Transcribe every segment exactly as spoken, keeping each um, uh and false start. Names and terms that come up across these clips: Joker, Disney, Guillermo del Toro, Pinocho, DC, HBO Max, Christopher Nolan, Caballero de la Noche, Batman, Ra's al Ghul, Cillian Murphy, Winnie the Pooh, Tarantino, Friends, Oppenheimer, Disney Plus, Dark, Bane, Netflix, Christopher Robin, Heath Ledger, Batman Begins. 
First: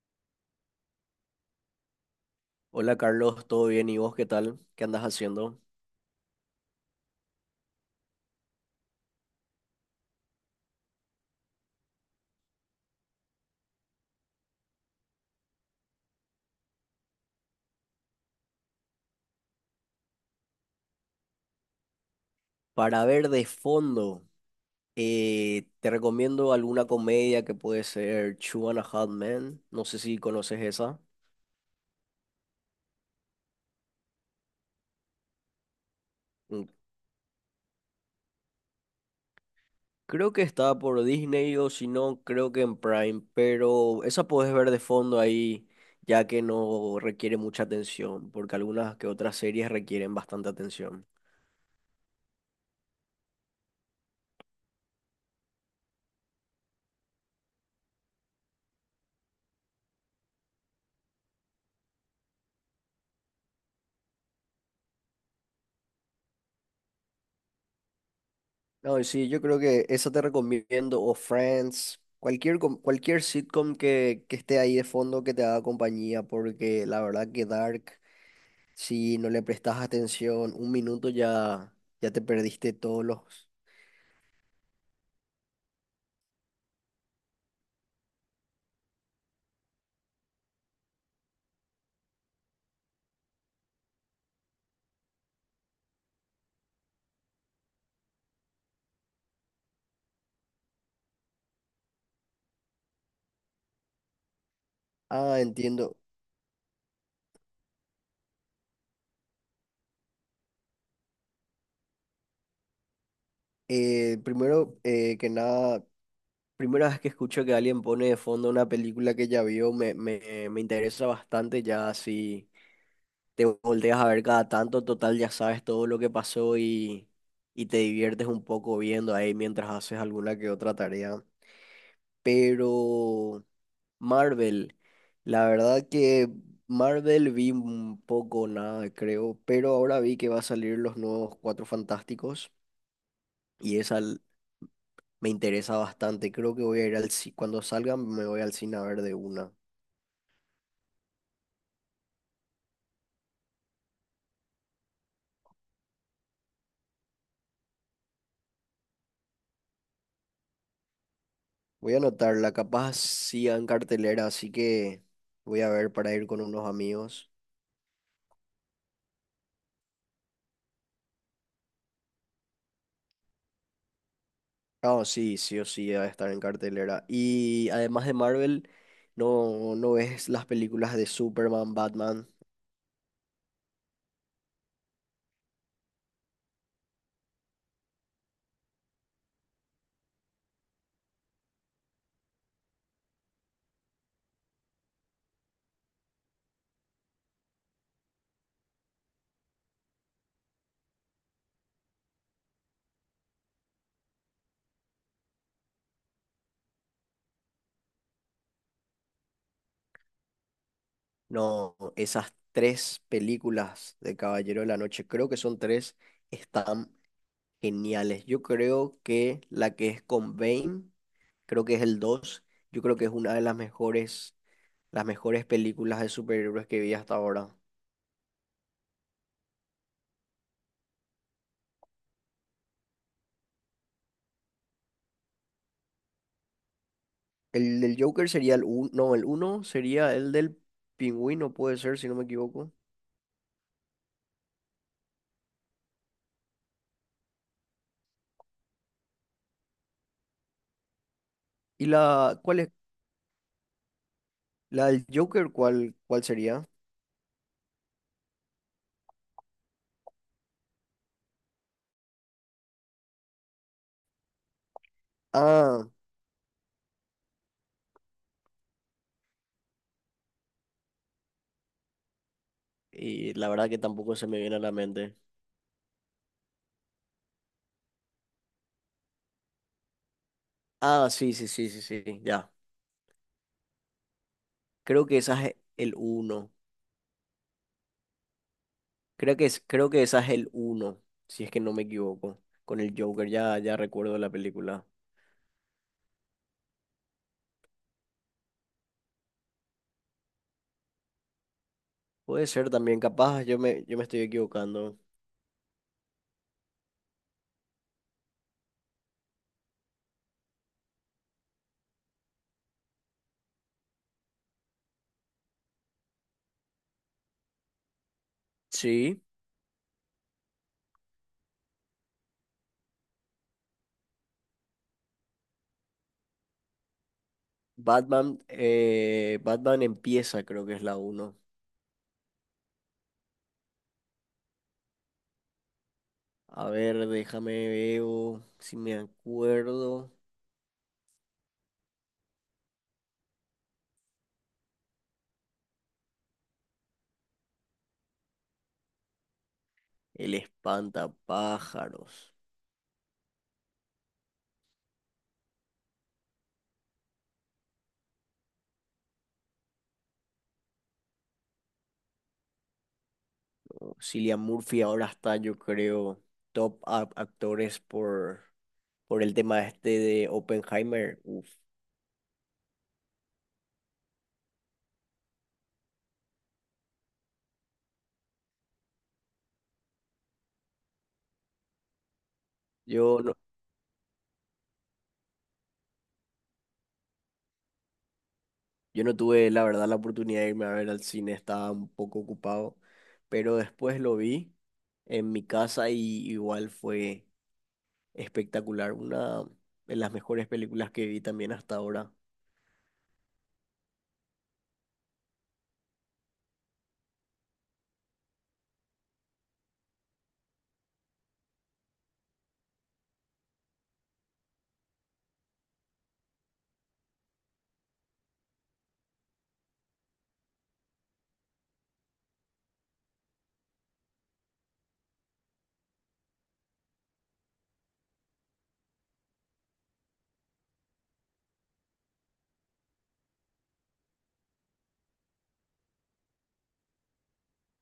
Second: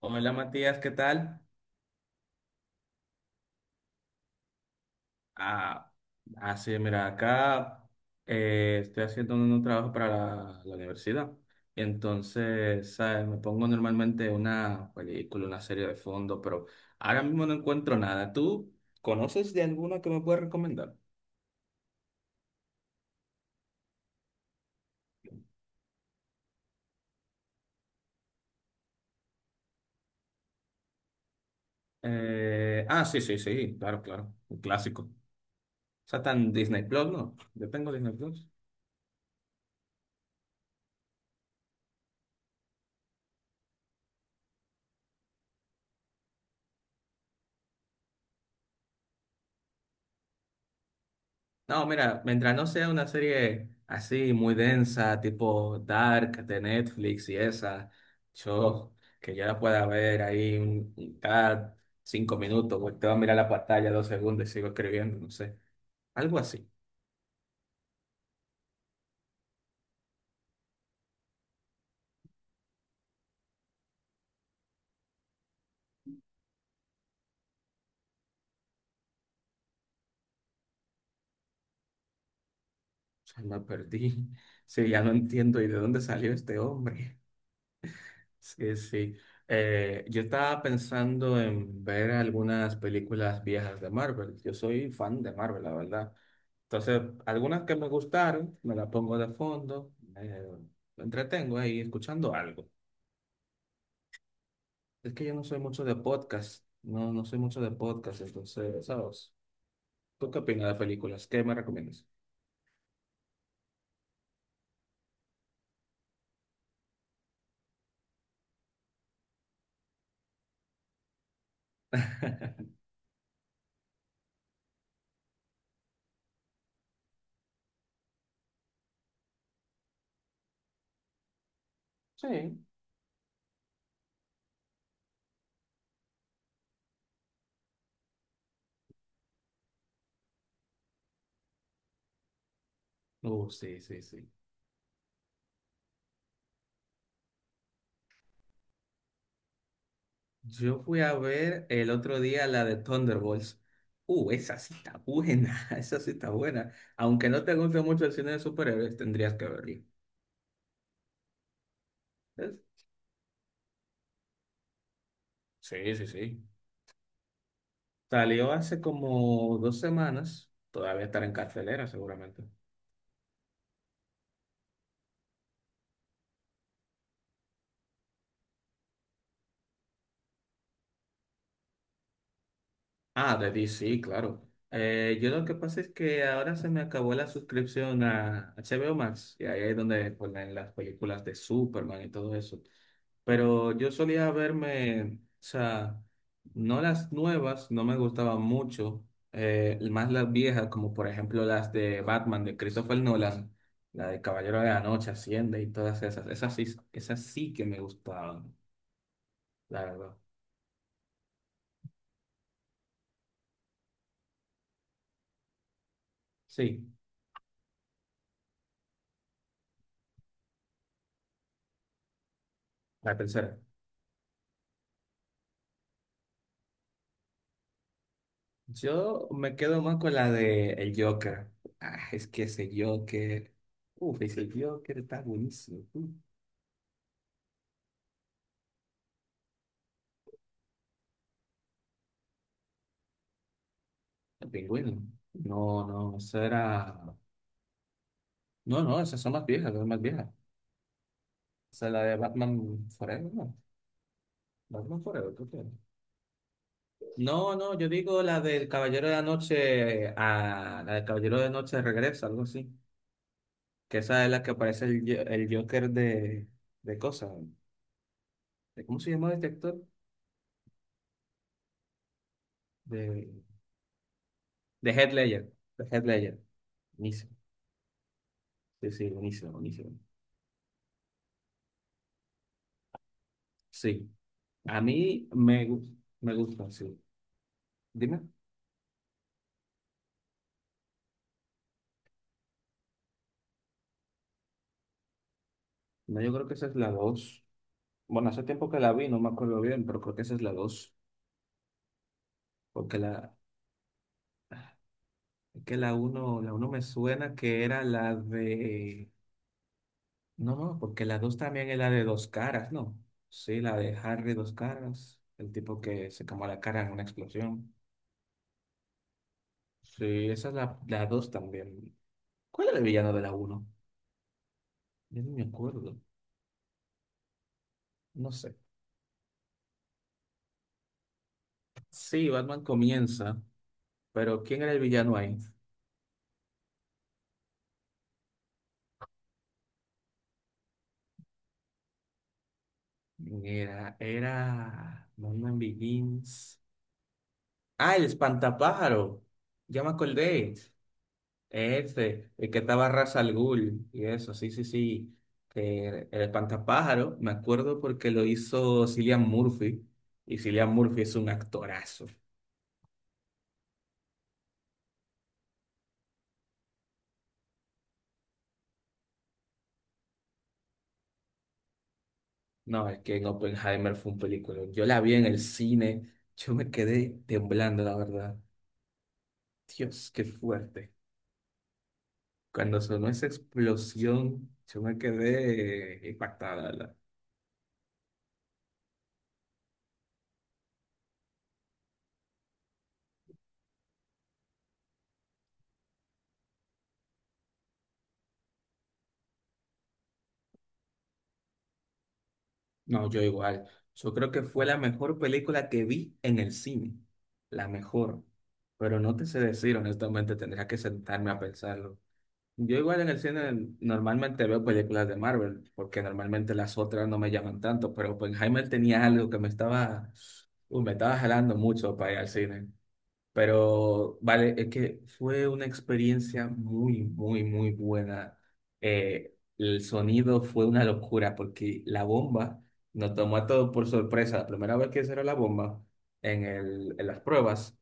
Hola Matías, ¿qué tal? Hola Carlos, ¿todo bien? ¿Y vos qué tal? ¿Qué andas haciendo? Ah, ah, sí, mira, acá eh, estoy haciendo un trabajo para la, la universidad. Y entonces, ¿sabes? Me pongo normalmente una película, una serie de fondo, pero ahora mismo no encuentro nada. ¿Tú conoces de alguna que me puedas recomendar? Para ver de fondo, eh, te recomiendo alguna comedia que puede ser Two and a Half Men. No sé si conoces esa. Eh, ah, sí, sí, sí, claro, claro. Un clásico. O sea, está en Mm. Disney Plus, ¿no? Yo tengo Disney Plus. Creo que está por Disney o si no, creo que en Prime, pero esa puedes ver de fondo ahí, ya que no requiere mucha atención, porque algunas que otras series requieren bastante atención. No, mira, mientras no sea una serie así muy densa, tipo Dark de Netflix y esa, yo que yo la pueda ver ahí un- un- cada cinco minutos, pues te va a mirar la pantalla dos segundos y sigo escribiendo, no sé, algo así. No, sí, yo creo que eso te recomiendo, o Friends, cualquier, com- cualquier sitcom que, que esté ahí de fondo que te haga compañía, porque la verdad que Dark, si no le prestas atención, un minuto ya, ya te perdiste todos O sea, los... me perdí. Sí, ya no entiendo y de dónde salió este hombre. Sí, sí. Eh, yo estaba pensando en ver algunas películas viejas de Marvel. Yo soy fan de Marvel, la verdad. Entonces, algunas que me gustaron, me las pongo de fondo, eh, me entretengo ahí escuchando algo. Es que yo Ah, no soy mucho de entiendo. podcast, no, no soy mucho de podcast, entonces, ¿sabes? ¿Tú qué opinas de películas? ¿Qué me recomiendas? Eh, primero eh, que nada, primera vez que escucho que alguien pone de fondo una película que ya vio, me, me, me interesa bastante ya así te volteas a ver cada tanto, total ya sabes todo lo que pasó y, y te diviertes un poco viendo ahí mientras haces alguna que otra tarea. Sí. Pero Marvel, la verdad que Marvel vi un poco nada, creo, pero ahora vi que va a salir los nuevos Cuatro Fantásticos Uh, y sí, esa sí, sí. l- me interesa bastante. Creo que voy a ir al cine, cuando salgan me voy al cine a ver de una. Yo fui a ver el otro día la de Thunderbolts. Uh, esa sí está buena, esa sí está buena. Aunque no te guste mucho el cine de superhéroes, tendrías que verla. Voy a anotarla, ¿Ves? capaz sigan en cartelera, así que voy a ver Sí, sí, para ir con sí. unos amigos. Salió hace como dos semanas, todavía estará en cartelera seguramente. Ah, sí, sí o sí va a estar en cartelera. Y además de Marvel, no, ¿no ves las películas de Superman, Batman? Ah, de D C, claro. Eh, yo lo que pasa es que ahora se me acabó la suscripción a H B O Max y ahí es donde ponen las películas de Superman y todo eso. Pero yo solía verme, o sea, no las nuevas, no me gustaban mucho, eh, más las viejas, como por ejemplo las de Batman de Christopher Nolan, la de Caballero de la Noche, Hacienda y todas esas. Esas sí, esas sí que me gustaban, la verdad. No, esas tres películas de Caballero de la Noche, creo que son tres, Sí, están geniales. Yo creo que la que es con Bane, creo que es el dos, yo creo que es la una de las tercera. mejores, las mejores películas de superhéroes que vi hasta ahora. Yo me quedo más con la de el Joker. Ah, es que ese Joker. Uf, ese Joker está buenísimo. Uh, El del Joker sería el uno no, el uno sería el del Pingüino, puede ser, si no me equivoco. el pingüino. No, no, eso era. No, no, esas son más viejas, son más viejas. O ¿Y sea, la de la cuál es? Batman Forever, ¿no? La Batman del Forever, ¿tú Joker, quieres? ¿cuál, cuál sería? No, no, yo digo la del Caballero de la Noche. A la del Caballero de la Noche regresa, algo así. Que esa es la que aparece el, Jo- el Ah, Joker de. De cosas. ¿Cómo se llama este actor? De. y la verdad que tampoco se me viene a la De Heath mente. Ledger. De Heath Ledger. Buenísimo. Sí, sí, buenísimo, buenísimo. Ah, sí, sí, sí, sí, sí, ya. Sí, a Creo que mí esa es me, gu- el me uno. gusta, sí. Dime. Creo que es, creo que esa es el uno si es que no me equivoco. Con el Joker, ya, ya recuerdo la película. No, yo creo que esa es la dos. Bueno, hace tiempo que la vi, no me acuerdo bien, pero creo que esa es la dos. Puede ser Porque también, la, capaz yo me, yo me estoy equivocando. que la uno, la uno me suena que era la de... No, no, porque la dos también es la de dos caras, ¿no? Sí, la de Harry dos caras, el tipo que se quemó la cara en una explosión. Sí, Sí, esa es la, la dos también. ¿Cuál era el villano de la uno? Yo no me acuerdo. No Batman, sé. eh, Batman empieza, creo que es la uno. Sí, Batman comienza, pero ¿quién era el villano ahí? A ver, déjame veo si me acuerdo. Era, era Batman Begins. Ah, el espantapájaro. Ya me El acordé. Ese, espantapájaros. el que estaba Ra's al Ghul y eso, sí, sí, sí. Que el espantapájaro, me acuerdo porque lo hizo Cillian Murphy. Y Cillian Murphy es un actorazo. Cillian Murphy ahora está, yo creo, top a- actores por, por el tema este de Oppenheimer. Uf. No, es que en Oppenheimer fue un película. Yo la vi en el cine, yo me quedé temblando, la verdad. Dios, qué fuerte. Cuando sonó Yo esa no, explosión, yo me quedé impactada. la- yo no tuve, la verdad, la oportunidad de irme a ver al cine, estaba un poco ocupado, pero después lo vi en mi casa y igual fue espectacular. Una de las mejores películas que vi también hasta ahora. No, yo igual. Yo creo que fue la mejor película que vi en el cine. La mejor. Pero no te sé decir, honestamente, tendría que sentarme a pensarlo. Yo igual en el cine normalmente veo películas de Marvel, porque normalmente las otras no me llaman tanto, pero Oppenheimer tenía algo que me estaba, uy, me estaba jalando mucho para ir al cine. Pero vale, es que fue una experiencia muy, muy, muy buena. Eh, el sonido fue una locura porque la bomba nos tomó a todos por sorpresa. La primera vez que cerró la bomba en el, en las pruebas,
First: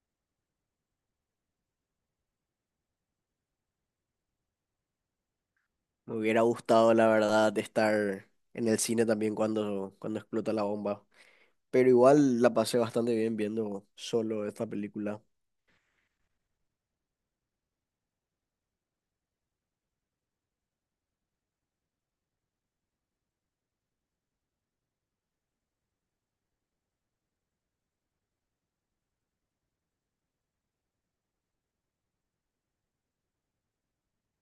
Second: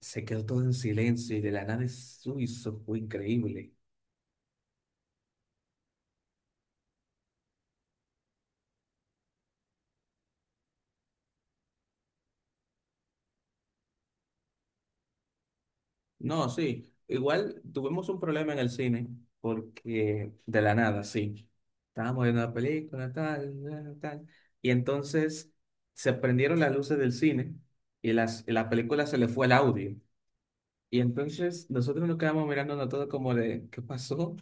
se quedó todo en silencio y de la nada eso fue increíble. Me hubiera gustado, la verdad, estar en el cine también cuando, cuando explota la bomba. Pero igual la pasé bastante bien viendo solo esta película. No, sí. Igual tuvimos un problema en el cine, porque de la nada, sí. Estábamos viendo la película, tal, tal, tal. Y entonces se prendieron las luces del cine y, las, y la película se le fue el audio. Y entonces nosotros nos quedamos mirándonos todo como de, ¿qué pasó?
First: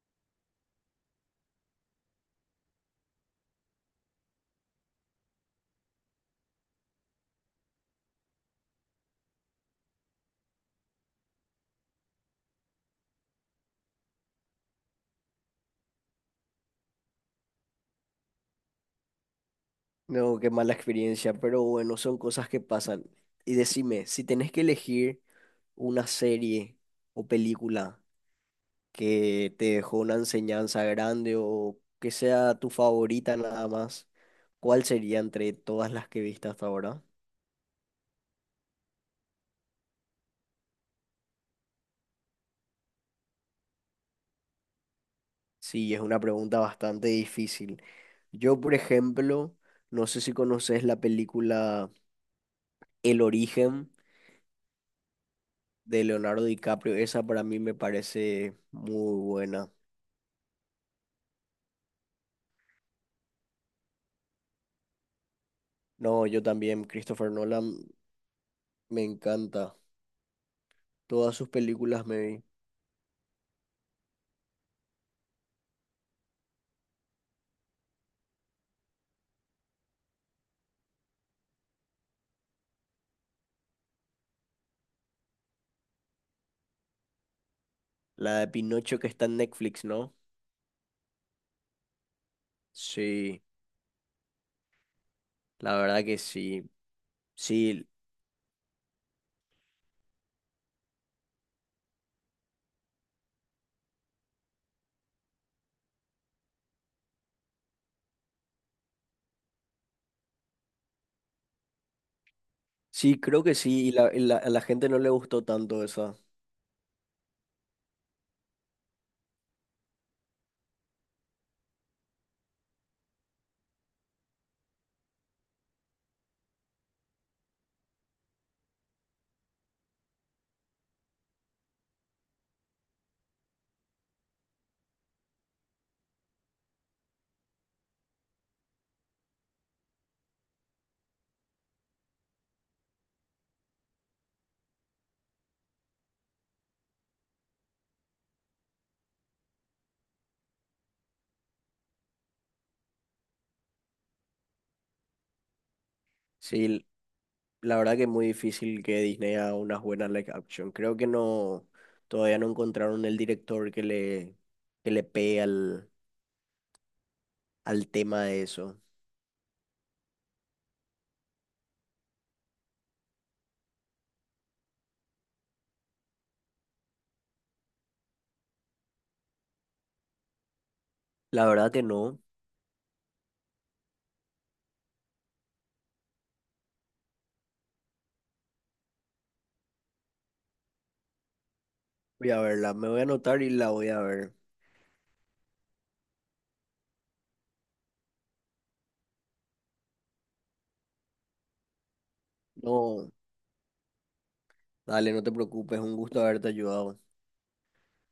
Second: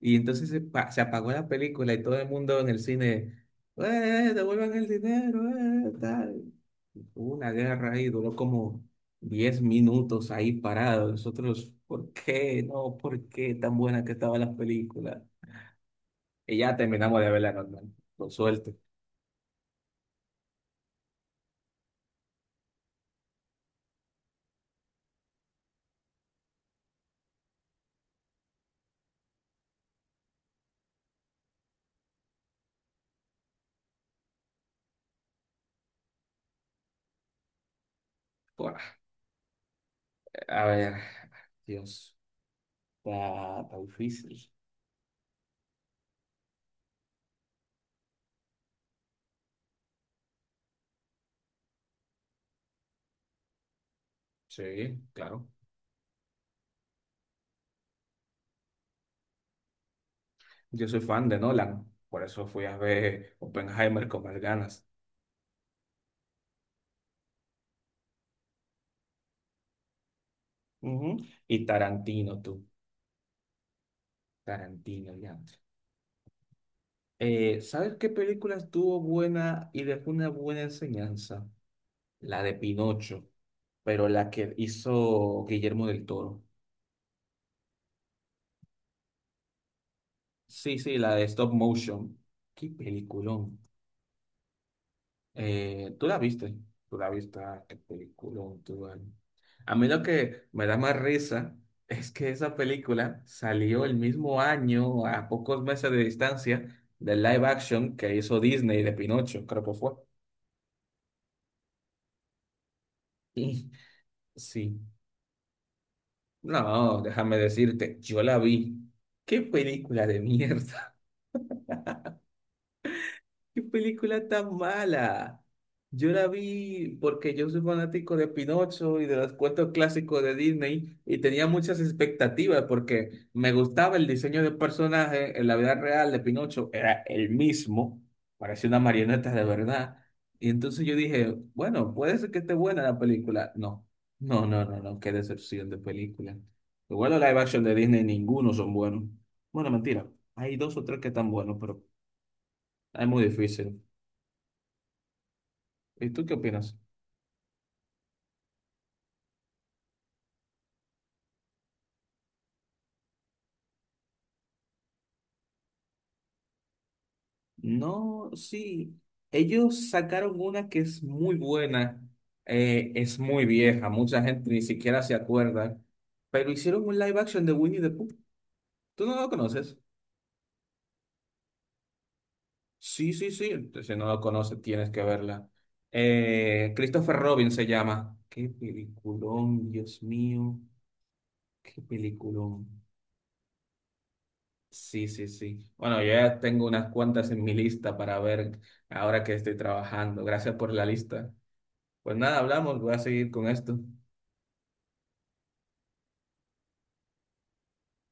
Y entonces se, pa- se apagó la película y todo el mundo en el cine, ¡eh, devuelvan el dinero, eh, tal! Hubo una guerra ahí, duró como diez minutos ahí parado. Nosotros, ¿por qué? No, ¿por qué tan buena que estaba la película? Y ya terminamos de verla normal, con suerte. No, qué mala experiencia, pero bueno, son cosas que pasan. Y decime, si tenés que elegir una serie o película que te dejó una enseñanza grande o que sea tu favorita nada más, ¿cuál sería entre todas las que viste hasta ahora? Buah, a ver, Dios, está, está difícil. Sí, es una pregunta bastante difícil. Yo, por ejemplo, no sé si conoces la película El Origen Sí, claro. de Leonardo DiCaprio, esa para mí me parece muy buena. Yo soy fan de Nolan, por eso fui a ver Oppenheimer con más ganas. No, yo también, Christopher Nolan. Me encanta. Ujú. Todas sus Y películas me Tarantino, vi. tú. Tarantino, ya. Eh, ¿sabes qué película estuvo buena y dejó una buena enseñanza? La de Pinocho, pero la que hizo Guillermo del Toro. ¿La de Pinocho que está en Netflix, no? Sí, sí, la de Stop Motion. Qué Sí, peliculón. la Eh, verdad ¿tú la que viste? sí. Tú la viste, ah, qué Sí, peliculón, tú, vale. A mí lo que me da más risa es que esa película salió el mismo año, a pocos meses de distancia, del live action que hizo Disney de Pinocho, creo que fue. sí, creo que Y- sí. Y la, y la- a la Sí. gente no le gustó tanto esa. No, déjame decirte, yo la vi. Qué película de mierda. ¿Qué película tan mala? Yo la vi porque yo soy fanático de Pinocho y de los cuentos clásicos de Disney y tenía muchas expectativas porque me gustaba el diseño de personaje en la vida real de Pinocho, era el mismo, parecía una marioneta de verdad. Y entonces yo dije, bueno, puede ser que esté buena la película. No, no, no, no, no, qué decepción de película. Igual los live action de Disney, ninguno son buenos. Bueno, mentira, hay dos o tres que están buenos, pero es muy difícil. ¿Y tú qué opinas? Sí, la verdad que es muy difícil que Disney haga unas buenas live action. Creo que no, todavía no encontraron el director que le, que le pegue al, al tema No, de eso. sí. Ellos sacaron una que es muy buena, eh, es muy vieja, mucha gente ni siquiera se acuerda, pero hicieron un live action de Winnie the Pooh. ¿Tú no lo conoces? La verdad que no. Sí, sí, sí. Si no lo conoces, tienes que verla. Eh, Christopher Robin se llama. Qué peliculón, Dios mío. Qué Voy a verla, peliculón. me voy a anotar y la voy a ver. Sí, sí, sí. Bueno, yo ya tengo unas cuantas en mi lista para ver ahora que estoy trabajando. Gracias por la lista. Pues nada, hablamos, voy a No, seguir con esto. dale, no te preocupes, un gusto haberte ayudado.